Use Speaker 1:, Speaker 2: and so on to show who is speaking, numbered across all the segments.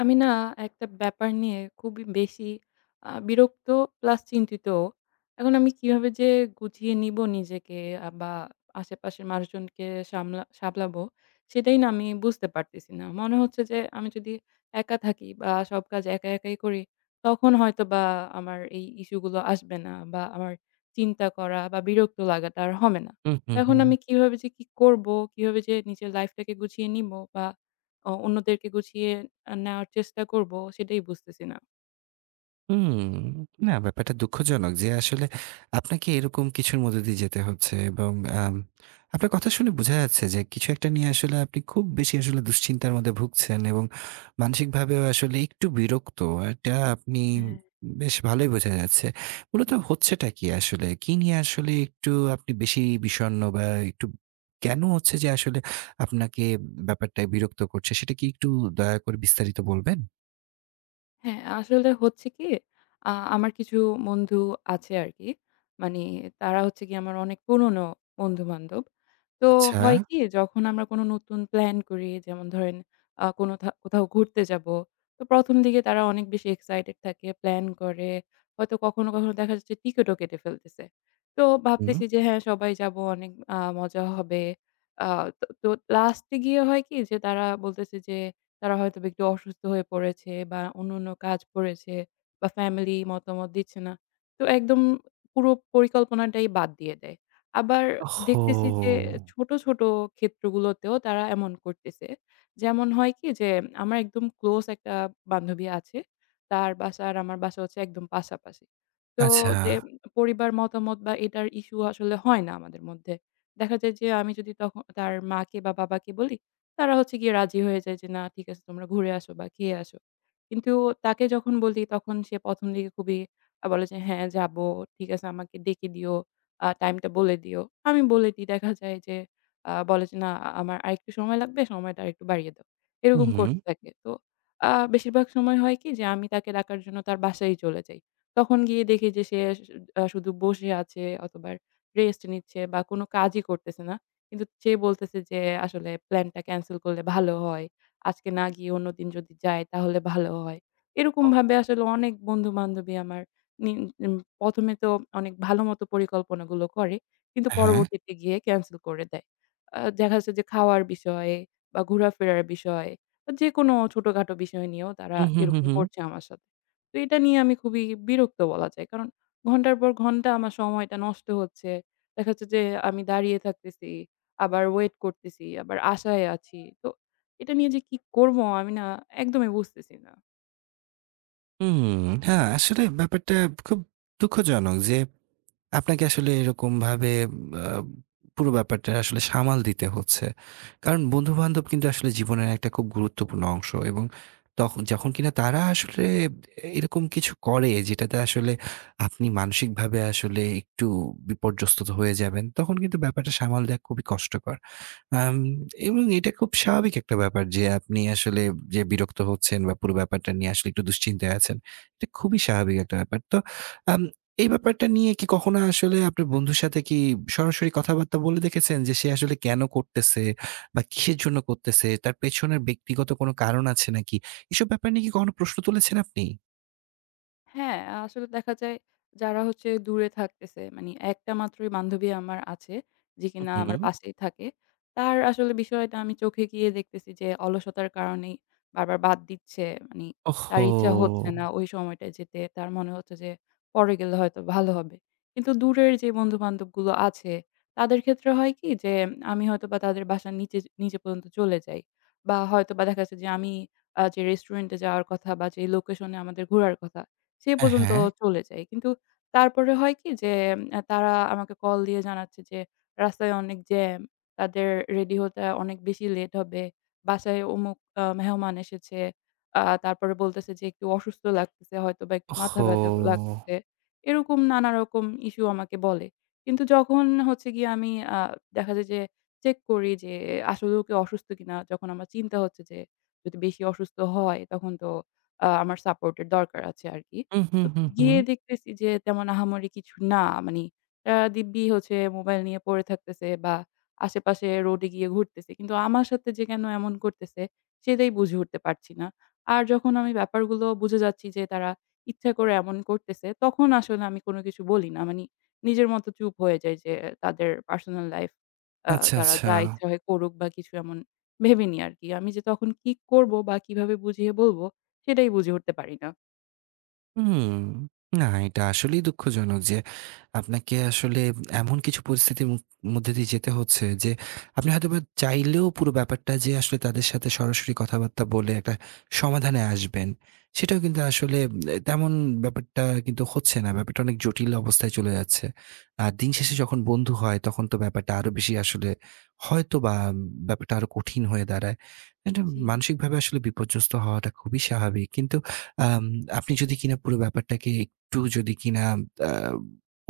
Speaker 1: আমি না একটা ব্যাপার নিয়ে খুবই বেশি বিরক্ত প্লাস চিন্তিতও। এখন আমি কিভাবে যে গুছিয়ে নিব নিজেকে বা আশেপাশের মানুষজনকে সামলাবো সেটাই না আমি বুঝতে পারতেছি না। মনে হচ্ছে যে আমি যদি একা থাকি বা সব কাজ একা একাই করি তখন হয়তোবা আমার এই ইস্যুগুলো আসবে না বা আমার চিন্তা করা বা বিরক্ত লাগাটা আর হবে না।
Speaker 2: হুম,
Speaker 1: তো
Speaker 2: হুম,
Speaker 1: এখন
Speaker 2: হুম।
Speaker 1: আমি কিভাবে যে কি করব? কিভাবে যে নিজের লাইফটাকে গুছিয়ে নিব বা অন্যদেরকে গুছিয়ে নেওয়ার চেষ্টা করব সেটাই বুঝতেছি না।
Speaker 2: হুম, না, ব্যাপারটা দুঃখজনক যে আসলে আপনাকে এরকম কিছুর মধ্য দিয়ে যেতে হচ্ছে। এবং আম আপনার কথা শুনে বোঝা যাচ্ছে যে কিছু একটা নিয়ে আসলে আপনি খুব বেশি আসলে দুশ্চিন্তার মধ্যে ভুগছেন এবং মানসিকভাবেও আসলে একটু বিরক্ত। এটা আপনি
Speaker 1: হ্যাঁ।
Speaker 2: বেশ ভালোই বোঝা যাচ্ছে। মূলত হচ্ছেটা কি আসলে? কি নিয়ে আসলে একটু আপনি বেশি বিষণ্ণ বা একটু কেন হচ্ছে যে আসলে আপনাকে ব্যাপারটা বিরক্ত করছে, সেটা কি একটু দয়া করে বিস্তারিত বলবেন?
Speaker 1: হ্যাঁ, আসলে হচ্ছে কি আমার কিছু বন্ধু আছে আরকি। মানে তারা হচ্ছে গিয়ে আমার অনেক পুরনো বন্ধু-বান্ধব। তো
Speaker 2: আচ্ছা।
Speaker 1: হয় কি যখন আমরা কোনো নতুন প্ল্যান করি যেমন ধরেন আ কোনো থা কোথাও ঘুরতে যাবো। তো ১ম দিকে তারা অনেক বেশি এক্সাইটেড থাকে, প্ল্যান করে। হয়তো কখনো, কখনো দেখা যাচ্ছে টিকিটও কেটে ফেলতেছে। তো
Speaker 2: হুম।
Speaker 1: ভাবতেছি যে হ্যাঁ, সবাই যাবো অনেক মজা হবে। আ তো তো লাস্টে গিয়ে হয় কি যে তারা বলতেছে যে তারা হয়তোবা একটু অসুস্থ হয়ে পড়েছে বা অন্যান্য কাজ পড়েছে বা ফ্যামিলি মতামত দিচ্ছে না। তো একদম পুরো পরিকল্পনাটাই বাদ দিয়ে দেয়। আবার দেখতেছি যে
Speaker 2: ওহো!
Speaker 1: ছোট, ছোট ক্ষেত্রগুলোতেও তারা এমন করতেছে। যেমন হয় কি যে আমার একদম ক্লোজ একটা বান্ধবী আছে। তার বাসা আর আমার বাসা হচ্ছে একদম পাশাপাশি। তো
Speaker 2: আচ্ছা।
Speaker 1: যে পরিবার মতামত বা এটার ইস্যু আসলে হয় না আমাদের মধ্যে। দেখা যায় যে আমি যদি তখন তার মাকে বা বাবাকে বলি তারা হচ্ছে গিয়ে রাজি হয়ে যায় যে, "না ঠিক আছে তোমরা ঘুরে আসো বা খেয়ে আসো।" কিন্তু তাকে যখন বলি তখন সে ১ম দিকে খুবই বলে যে, "হ্যাঁ যাবো। ঠিক আছে আমাকে ডেকে দিও। টাইমটা বলে দিও।" আমি বলে দিই দেখা যায় যে বলে যে, "না আমার আরেকটু সময় লাগবে, সময়টা আরেকটু বাড়িয়ে দাও।"
Speaker 2: হু,
Speaker 1: এরকম
Speaker 2: হুম।
Speaker 1: করতে থাকে। তো বেশিরভাগ সময় হয় কি যে আমি তাকে ডাকার জন্য তার বাসায়ই চলে যাই। তখন গিয়ে দেখি যে সে শুধু বসে আছে অথবা রেস্ট নিচ্ছে বা কোনো কাজই করতেছে না। কিন্তু সে বলতেছে যে আসলে প্ল্যানটা ক্যানসেল করলে ভালো হয়। আজকে না গিয়ে অন্যদিন যদি যাই তাহলে ভালো হয়।
Speaker 2: ও,
Speaker 1: এরকমভাবে আসলে অনেক বন্ধু-বান্ধবী আমার নিন উম ১ম এ তো অনেক ভালো মতো পরিকল্পনাগুলো করে। কিন্তু
Speaker 2: হ্যাঁ।
Speaker 1: পরবর্তীতে গিয়ে ক্যানসেল করে দেয়। দেখা যাচ্ছে যে খাওয়ার বিষয়ে বা ঘোরাফেরার বিষয়ে বা যেকোনো ছোটখাটো বিষয় নিয়েও তারা
Speaker 2: হু, হু, হু,
Speaker 1: এরকম
Speaker 2: হু।
Speaker 1: করছে আমার সাথে। তো এটা নিয়ে আমি খুবই বিরক্ত বলা যায়। কারণ ঘন্টার পর ঘন্টা আমার সময়টা নষ্ট হচ্ছে। দেখা যাচ্ছে যে আমি দাঁড়িয়ে থাকতেছি। আবার ওয়েট করতেছি, আবার আশায় আছি। তো এটা নিয়ে যে কি করব আমি না একদমই বুঝতেছি না।
Speaker 2: হুম। হ্যাঁ, আসলে ব্যাপারটা খুব দুঃখজনক যে আপনাকে আসলে এরকমভাবে আ পুরো ব্যাপারটা আসলে সামাল দিতে হচ্ছে। কারণ বন্ধু-বান্ধব কিন্তু আসলে জীবনের একটা খুব গুরুত্বপূর্ণ অংশ। এবং তখন যখন কিনা তারা আসলে এরকম কিছু করে যেটাতে আসলে আপনি মানসিকভাবে আসলে একটু বিপর্যস্ত হয়ে যাবেন, তখন কিন্তু ব্যাপারটা সামাল দেওয়া খুবই কষ্টকর। আম এবং এটা খুব স্বাভাবিক একটা ব্যাপার যে আপনি আসলে যে বিরক্ত হচ্ছেন বা পুরো ব্যাপারটা নিয়ে আসলে একটু দুশ্চিন্তায় আছেন। এটা খুবই স্বাভাবিক একটা ব্যাপার। তো আম এই ব্যাপারটা নিয়ে কি কখনো আসলে আপনার বন্ধুর সাথে কি সরাসরি কথাবার্তা বলে দেখেছেন যে সে আসলে কেন করতেছে বা কিসের জন্য করতেছে? তার পেছনের ব্যক্তিগত কোনো কারণ আছে নাকি? এসব ব্যাপার নিয়ে কি কখনো প্রশ্ন তুলেছেন আপনি?
Speaker 1: হ্যাঁ, আসলে দেখা যায় যারা হচ্ছে দূরে থাকতেছে মানে একটা মাত্রই বান্ধবী আমার আছে যে কিনা
Speaker 2: হু,
Speaker 1: আমার
Speaker 2: হুম।
Speaker 1: পাশেই থাকে। তার আসলে বিষয়টা আমি চোখে গিয়ে দেখতেছি যে অলসতার কারণেই বারবার বাদ দিচ্ছে। মানে তার
Speaker 2: ওহহো!
Speaker 1: ইচ্ছা হচ্ছে না ওই সময়টায় যেতে। তার মনে হচ্ছে যে পরে গেলে হয়তো ভালো হবে। কিন্তু দূরের যে বন্ধু-বান্ধবগুলো আছে তাদের ক্ষেত্রে হয় কি যে আমি হয়তোবা তাদের বাসার নিচে নিচে পর্যন্ত চলে যাই। বা হয়তোবা দেখা যাচ্ছে যে আমি যে রেস্টুরেন্টে যাওয়ার কথা বা যে লোকেশনে আমাদের ঘোরার কথা সে
Speaker 2: হ্যাঁ,
Speaker 1: পর্যন্ত
Speaker 2: হ্যাঁ।
Speaker 1: চলে যাই। কিন্তু তারপরে হয় কি যে তারা আমাকে কল দিয়ে জানাচ্ছে যে রাস্তায় অনেক জ্যাম, তাদের রেডি হতে অনেক বেশি লেট হবে। বাসায় অমুক মেহমান এসেছে। তারপরে বলতেছে যে একটু অসুস্থ লাগতেছে হয়তোবা একটু মাথা ব্যাথা
Speaker 2: ওহহো!
Speaker 1: লাগতেছে। এরকম নানা রকম ইস্যু আমাকে বলে। কিন্তু যখন হচ্ছে গিয়ে আমি আ দেখা যায় যে চেক করি যে আসলেও কি অসুস্থ কিনা? যখন আমার চিন্তা হচ্ছে যে যদি বেশি অসুস্থ হয় তখন তো আমার সাপোর্ট এর দরকার আছে আরকি।
Speaker 2: হুম, হুম,
Speaker 1: তো
Speaker 2: হুম, হুম।
Speaker 1: গিয়ে দেখতেছি যে তেমন আহামরি কিছু না। মানি তারা দিব্যি হচ্ছে মোবাইল নিয়ে পড়ে থাকতেছে বা আশেপাশে রোডে গিয়ে ঘুরতেছে। কিন্তু আমার সাথে যে কেন এমন করতেছে সেটাই বুঝে উঠতে পারছি না। আর যখন আমি ব্যাপারগুলো বুঝে যাচ্ছি যে তারা ইচ্ছা করে এমন করতেছে, তখন আসলে আমি কোনো কিছু বলি না। মানি নিজের মতো চুপ হয়ে যাই যে তাদের পার্সোনাল লাইফ
Speaker 2: আচ্ছা,
Speaker 1: তারা
Speaker 2: আচ্ছা।
Speaker 1: যা ইচ্ছা হয় করুক বা কিছু এমন ভেবে নিই আরকি। আমি যে তখন কি করব বা কিভাবে বুঝিয়ে বলব সেটাই বুঝে উঠতে পারি না।
Speaker 2: হুম। না, এটা আসলেই দুঃখজনক যে আপনাকে আসলে এমন কিছু পরিস্থিতির মধ্যে দিয়ে যেতে হচ্ছে যে আপনি হয়তোবা চাইলেও পুরো ব্যাপারটা যে আসলে তাদের সাথে সরাসরি কথাবার্তা বলে একটা সমাধানে আসবেন, সেটাও কিন্তু আসলে তেমন ব্যাপারটা কিন্তু হচ্ছে না। ব্যাপারটা অনেক জটিল অবস্থায় চলে যাচ্ছে। আর দিন শেষে
Speaker 1: হ্যাঁ,
Speaker 2: যখন বন্ধু হয়, তখন তো ব্যাপারটা আরো বেশি আসলে হয়তোবা ব্যাপারটা আরো কঠিন হয়ে দাঁড়ায়। এটা
Speaker 1: জি।
Speaker 2: মানসিকভাবে আসলে বিপর্যস্ত হওয়াটা খুবই স্বাভাবিক। কিন্তু আম আপনি যদি কিনা পুরো ব্যাপারটাকে একটু যদি কিনা আ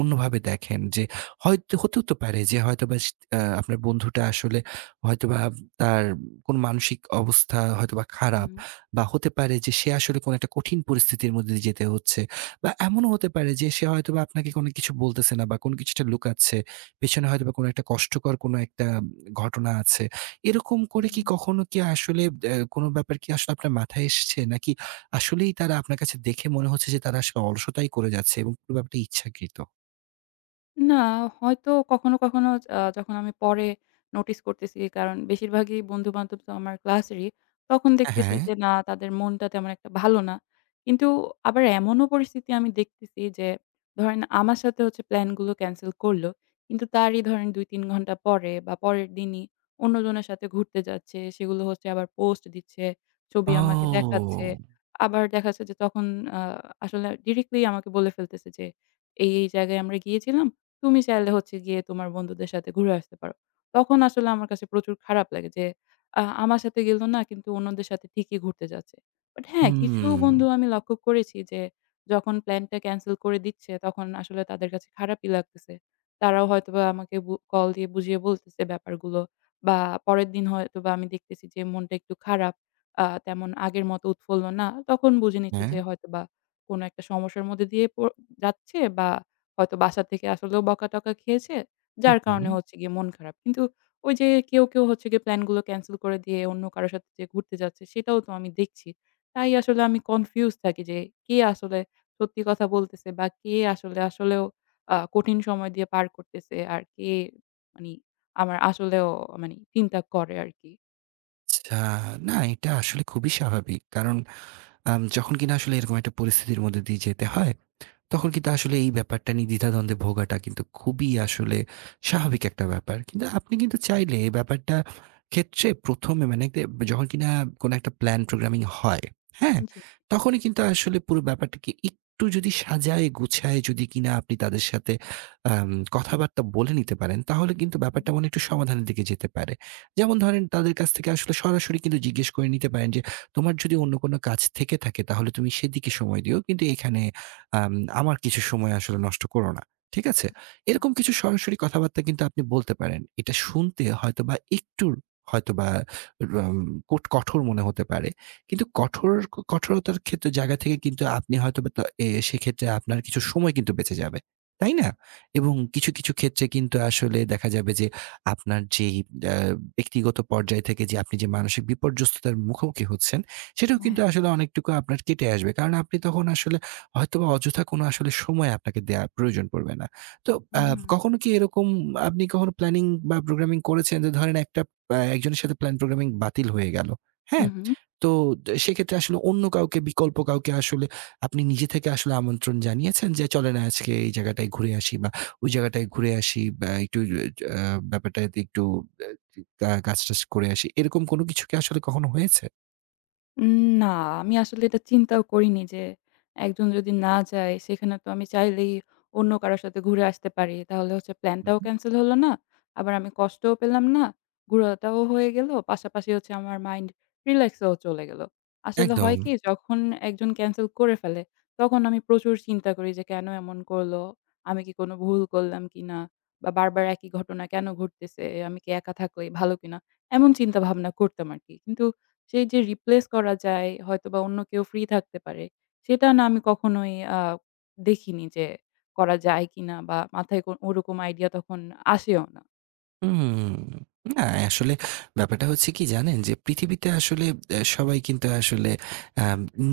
Speaker 2: অন্যভাবে দেখেন যে হয়তো হতেও তো পারে যে হয়তোবা স আ আপনার বন্ধুটা আসলে হয়তোবা তার কোন মানসিক অবস্থা হয়তোবা খারাপ,
Speaker 1: হুম,
Speaker 2: বা হতে পারে যে সে আসলে কোন একটা কঠিন পরিস্থিতির মধ্যে দিয়ে যেতে হচ্ছে, বা এমনও হতে পারে যে সে হয়তোবা আপনাকে কোনো কিছু বলতেছে না বা কোনো কিছুটা লুকাচ্ছে। পেছনে হয়তোবা কোনো একটা কষ্টকর কোনো একটা ঘটনা আছে। এরকম
Speaker 1: হুম,
Speaker 2: করে কি
Speaker 1: হুম,
Speaker 2: কখনো কি আসলে কোনো ব্যাপার কি আসলে আপনার মাথায় এসছে? নাকি আসলেই তারা আপনার কাছে দেখে মনে হচ্ছে যে তারা আসলে অলসতাই করে যাচ্ছে এবং পুরো ব্যাপারটা ইচ্ছাকৃত?
Speaker 1: না, হয়তো কখনো, কখনো যখন আমি পরে নোটিস করতেছি কারণ বেশিরভাগই বন্ধু-বান্ধব তো আমার ক্লাসেরই। তখন দেখতেছি
Speaker 2: হ্যাঁ।
Speaker 1: যে না তাদের মনটা তেমন একটা ভালো না। কিন্তু আবার এমনও পরিস্থিতি আমি দেখতেছি যে ধরেন আমার সাথে হচ্ছে প্ল্যান গুলো ক্যানসেল করল। কিন্তু তারই ধরেন ২-৩ ঘন্টা পরে বা পরের দিনই অন্যজনের সাথে ঘুরতে যাচ্ছে। সেগুলো হচ্ছে আবার পোস্ট দিচ্ছে, ছবি আমাকে
Speaker 2: ও!
Speaker 1: দেখাচ্ছে। আবার দেখা যাচ্ছে যে তখন আ আসলে ডিরেক্টলি আমাকে বলে ফেলতেছে যে, "এই, এই জায়গায় আমরা গিয়েছিলাম। তুমি চাইলে হচ্ছে গিয়ে তোমার বন্ধুদের সাথে ঘুরে আসতে পারো। তখন আসলে আমার কাছে প্রচুর খারাপ লাগে যে, আমার সাথে গেল না কিন্তু অন্যদের সাথে ঠিকই ঘুরতে যাচ্ছে। বাট হ্যাঁ, কিছু
Speaker 2: হুম।
Speaker 1: বন্ধু আমি লক্ষ্য করেছি যে, যখন প্ল্যানটা ক্যানসেল করে দিচ্ছে তখন আসলে তাদের কাছে খারাপই লাগতেছে। তারাও হয়তোবা আমাকে কল দিয়ে বুঝিয়ে বলতেছে ব্যাপারগুলো বা পরের দিন হয়তোবা আমি দেখতেছি যে, মনটা একটু খারাপ। তেমন আগের মতো উৎফুল্ল না। তখন বুঝে নিচ্ছি
Speaker 2: হ্যাঁ।
Speaker 1: যে, হয়তোবা কোনো একটা সমস্যার মধ্যে দিয়ে যাচ্ছে বা হয়তো বাসা থেকে আসলেও বকা-টকা খেয়েছে।
Speaker 2: হু,
Speaker 1: যার কারণে
Speaker 2: হুম।
Speaker 1: হচ্ছে গিয়ে মন খারাপ। কিন্তু ওই যে কেউ, কেউ হচ্ছে গিয়ে প্ল্যান গুলো ক্যানসেল করে দিয়ে অন্য কারো সাথে যে ঘুরতে যাচ্ছে সেটাও তো আমি দেখছি। তাই আসলে আমি কনফিউজ থাকি যে কে আসলে সত্যি কথা বলতেছে বা কে আসলে আসলেও কঠিন সময় দিয়ে পার করতেছে আর কে মানি আমার আসলেও মানি চিন্তা করে আরকি।
Speaker 2: আচ্ছা। না, এটা আসলে খুবই স্বাভাবিক। কারণ যখন কিনা আসলে এরকম একটা পরিস্থিতির মধ্যে দিয়ে যেতে হয়, তখন কিন্তু আসলে এই ব্যাপারটা নিয়ে দ্বিধাদ্বন্দ্বে ভোগাটা কিন্তু খুবই আসলে স্বাভাবিক একটা ব্যাপার। কিন্তু আপনি কিন্তু চাইলে এই ব্যাপারটা ক্ষেত্রে ১ম এ মানে যখন কিনা কোনো একটা প্ল্যান প্রোগ্রামিং হয়, হ্যাঁ?
Speaker 1: জি।
Speaker 2: তখনই কিন্তু আসলে পুরো ব্যাপারটাকে একটু যদি সাজায় গুছায় যদি কিনা আপনি তাদের সাথে আম কথাবার্তা বলে নিতে পারেন, তাহলে কিন্তু
Speaker 1: হুম।
Speaker 2: ব্যাপারটা মনে হয় একটু সমাধানের দিকে যেতে পারে। যেমন ধরেন, তাদের কাছ থেকে আসলে সরাসরি কিন্তু জিজ্ঞেস করে নিতে পারেন যে, "তোমার যদি অন্য কোনো কাজ থেকে থাকে তাহলে তুমি সেদিকে সময় দিও। কিন্তু এখানে আম আমার কিছু সময় আসলে নষ্ট করো না।" ঠিক আছে?
Speaker 1: আ
Speaker 2: এরকম কিছু সরাসরি কথাবার্তা কিন্তু আপনি বলতে পারেন। এটা শুনতে হয়তোবা একটু হয়তোবা রম কোট কঠোর মনে হতে পারে। কিন্তু কঠোরতার ক্ষেত্রে জায়গা থেকে কিন্তু আপনি হয়তোবা তা এ সেক্ষেত্রে আপনার কিছু সময় কিন্তু বেঁচে যাবে। তাই না? এবং কিছু, কিছু ক্ষেত্রে কিন্তু আসলে দেখা যাবে যে আপনার যেই আ ব্যক্তিগত পর্যায় থেকে যে আপনি যে মানসিক বিপর্যস্ততার মুখোমুখি হচ্ছেন, সেটাও
Speaker 1: হ্যাঁ।
Speaker 2: কিন্তু আসলে অনেকটুকু আপনার কেটে আসবে। কারণ আপনি তখন আসলে হয়তোবা অযথা কোনো আসলে সময় আপনাকে দেয়া প্রয়োজন পড়বে না। তো আ
Speaker 1: হুম, হুম।
Speaker 2: কখনো কি এরকম আপনি কখনো প্ল্যানিং বা প্রোগ্রামিং করেছেন যে ধরেন একটা একজনের সাথে প্ল্যান প্রোগ্রামিং বাতিল হয়ে গেল? হ্যাঁ?
Speaker 1: হুম, হুম।
Speaker 2: তো সেক্ষেত্রে আসলে অন্য কাউকে, বিকল্প কাউকে আসলে আপনি নিজে থেকে আসলে আমন্ত্রণ জানিয়েছেন যে, "চলেন আজকে এই জায়গাটায় ঘুরে আসি বা ওই জায়গাটায় ঘুরে আসি বা একটু আ ব্যাপারটাতে একটু কাজ-টাজ করে আসি।" এরকম কোনো কিছু কি আসলে কখনো হয়েছে?
Speaker 1: উম না, আমি আসলে এটা চিন্তাও করিনি যে একজন যদি না যায় সেখানে তো আমি চাইলেই অন্য কারো সাথে ঘুরে আসতে পারি। তাহলে হচ্ছে প্ল্যানটাও
Speaker 2: হুম।
Speaker 1: ক্যানসেল হলো না। আবার আমি কষ্টও পেলাম না। ঘোরাটাও হয়ে গেল। পাশাপাশি হচ্ছে আমার মাইন্ড রিল্যাক্সেও চলে গেল। আসলে হয়
Speaker 2: একদম।
Speaker 1: কি যখন একজন ক্যানসেল করে ফেলে তখন আমি প্রচুর চিন্তা করি যে কেন এমন করলো? আমি কি কোনো ভুল করলাম কিনা? বা বারবার একই ঘটনা কেন ঘটতেছে? আমি কি একা থাকলেই ভালো কিনা? এমন চিন্তা ভাবনা করতাম আরকি। কিন্তু সেই যে রিপ্লেস করা যায় হয়তোবা অন্য কেউ ফ্রি থাকতে পারে। সেটা না আমি কখনোই দেখিনি যে করা যায় কিনা বা মাথায় ওরকম আইডিয়া তখন আসেও না।
Speaker 2: হুম, না, আসলে ব্যাপারটা হচ্ছে কি জানেন? যে পৃথিবীতে আসলে সবাই কিন্তু আসলে আ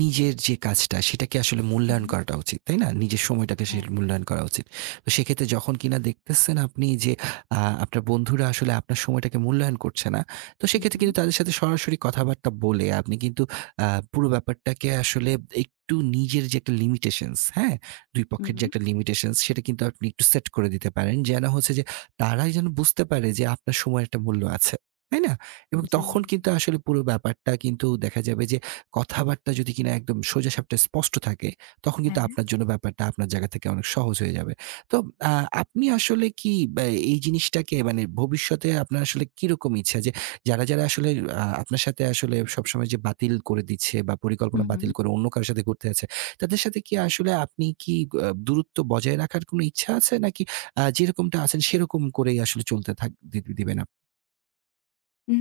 Speaker 2: নিজের যে কাজটা সেটাকে আসলে মূল্যায়ন
Speaker 1: হুম,
Speaker 2: করাটা উচিত, তাই না? নিজের সময়টাকে সে
Speaker 1: হ্যাঁ।
Speaker 2: মূল্যায়ন করা উচিত। তো সেক্ষেত্রে যখন কিনা দেখতেছেন আপনি যে আ আপনার বন্ধুরা আসলে আপনার সময়টাকে মূল্যায়ন করছে না, তো সেক্ষেত্রে
Speaker 1: হুম,
Speaker 2: কিন্তু তাদের সাথে সরাসরি কথাবার্তা বলে আপনি কিন্তু আ পুরো ব্যাপারটাকে আসলে একটু নিজের যে একটা লিমিটেশনস, হ্যাঁ? ২
Speaker 1: হুম,
Speaker 2: পক্ষের যে
Speaker 1: হুম।
Speaker 2: একটা লিমিটেশনস সেটা কিন্তু আপনি একটু সেট করে দিতে পারেন। যেন হচ্ছে যে তারাই যেন বুঝতে পারে যে আপনার সময়ের একটা মূল্য আছে। তাই না? এবং
Speaker 1: জি,
Speaker 2: তখন কিন্তু আসলে পুরো ব্যাপারটা কিন্তু দেখা যাবে যে কথাবার্তা যদি কিনা একদম সোজাসাপটা স্পষ্ট থাকে, তখন কিন্তু
Speaker 1: হ্যাঁ।
Speaker 2: আপনার জন্য ব্যাপারটা আপনার জায়গা থেকে অনেক সহজ হয়ে যাবে। তো আ আপনি আসলে কি এই জিনিসটাকে, মানে ভবিষ্যতে আপনার আসলে কিরকম ইচ্ছা যে যারা, যারা আসলে আপনার সাথে আসলে সবসময় যে বাতিল করে দিচ্ছে বা পরিকল্পনা
Speaker 1: হুম।
Speaker 2: বাতিল করে অন্য কারো সাথে ঘুরতে যাচ্ছে, তাদের সাথে কি আসলে আপনি কি দূরত্ব বজায় রাখার কোনো ইচ্ছা আছে? নাকি যেরকমটা আছেন সেরকম করেই আসলে চলতে থাক দি দিবেন আপনি?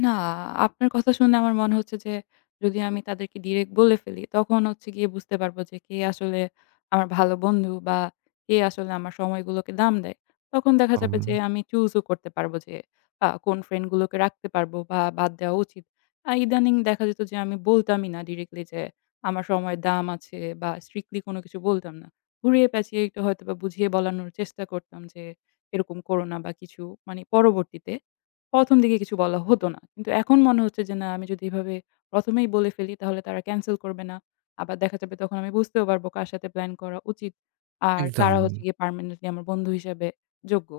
Speaker 1: না, আপনার কথা শুনে আমার মনে হচ্ছে যে যদি আমি তাদেরকে ডিরেক্ট বলে ফেলি, তখন হচ্ছে গিয়ে বুঝতে পারবো যে কে আসলে আমার ভালো বন্ধু বা কে আসলে আমার সময়গুলোকে দাম দেয়। তখন দেখা
Speaker 2: একদম,
Speaker 1: যাবে যে আমি চুজও করতে পারবো যে কোন ফ্রেন্ড গুলোকে রাখতে পারবো বা বাদ দেওয়া উচিত। ইদানিং দেখা যেত যে আমি বলতামই না ডিরেক্টলি যে আমার সময়ের দাম আছে বা স্ট্রিক্টলি কোনো কিছু বলতাম না। ঘুরিয়ে পেঁচিয়ে একটু হয়তোবা বুঝিয়ে বলানোর চেষ্টা করতাম যে এরকম করো না বা কিছু মানে পরবর্তীতে। ১ম দিকে কিছু বলা হতো না। কিন্তু এখন মনে হচ্ছে যে না আমি যদি এভাবে ১ম এই বলে ফেলি তাহলে তারা ক্যানসেল করবে না। আবার দেখা যাবে তখন আমি বুঝতেও পারবো কার সাথে প্ল্যান করা উচিত। আর কারা
Speaker 2: একদম।
Speaker 1: হচ্ছে গিয়ে পার্মানেন্টলি আমার বন্ধু হিসাবে যোগ্য।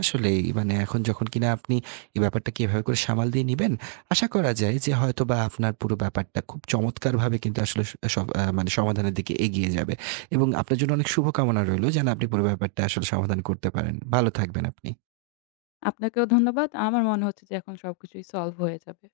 Speaker 2: আসলেই, মানে এখন যখন কিনা আপনি এই ব্যাপারটাকে এভাবে করে সামাল দিয়ে নিবেন, আশা করা যায় যে হয়তোবা আপনার পুরো ব্যাপারটা খুব চমৎকারভাবে কিন্তু আসলে সব মানে সমাধানের দিকে এগিয়ে যাবে এবং আপনার জন্য অনেক শুভকামনা রইলো যেন আপনি পুরো ব্যাপারটা আসলে সমাধান করতে পারেন। ভালো থাকবেন আপনি।
Speaker 1: আপনাকেও ধন্যবাদ। আমার মনে হচ্ছে যে এখন সবকিছুই সলভ হয়ে যাবে।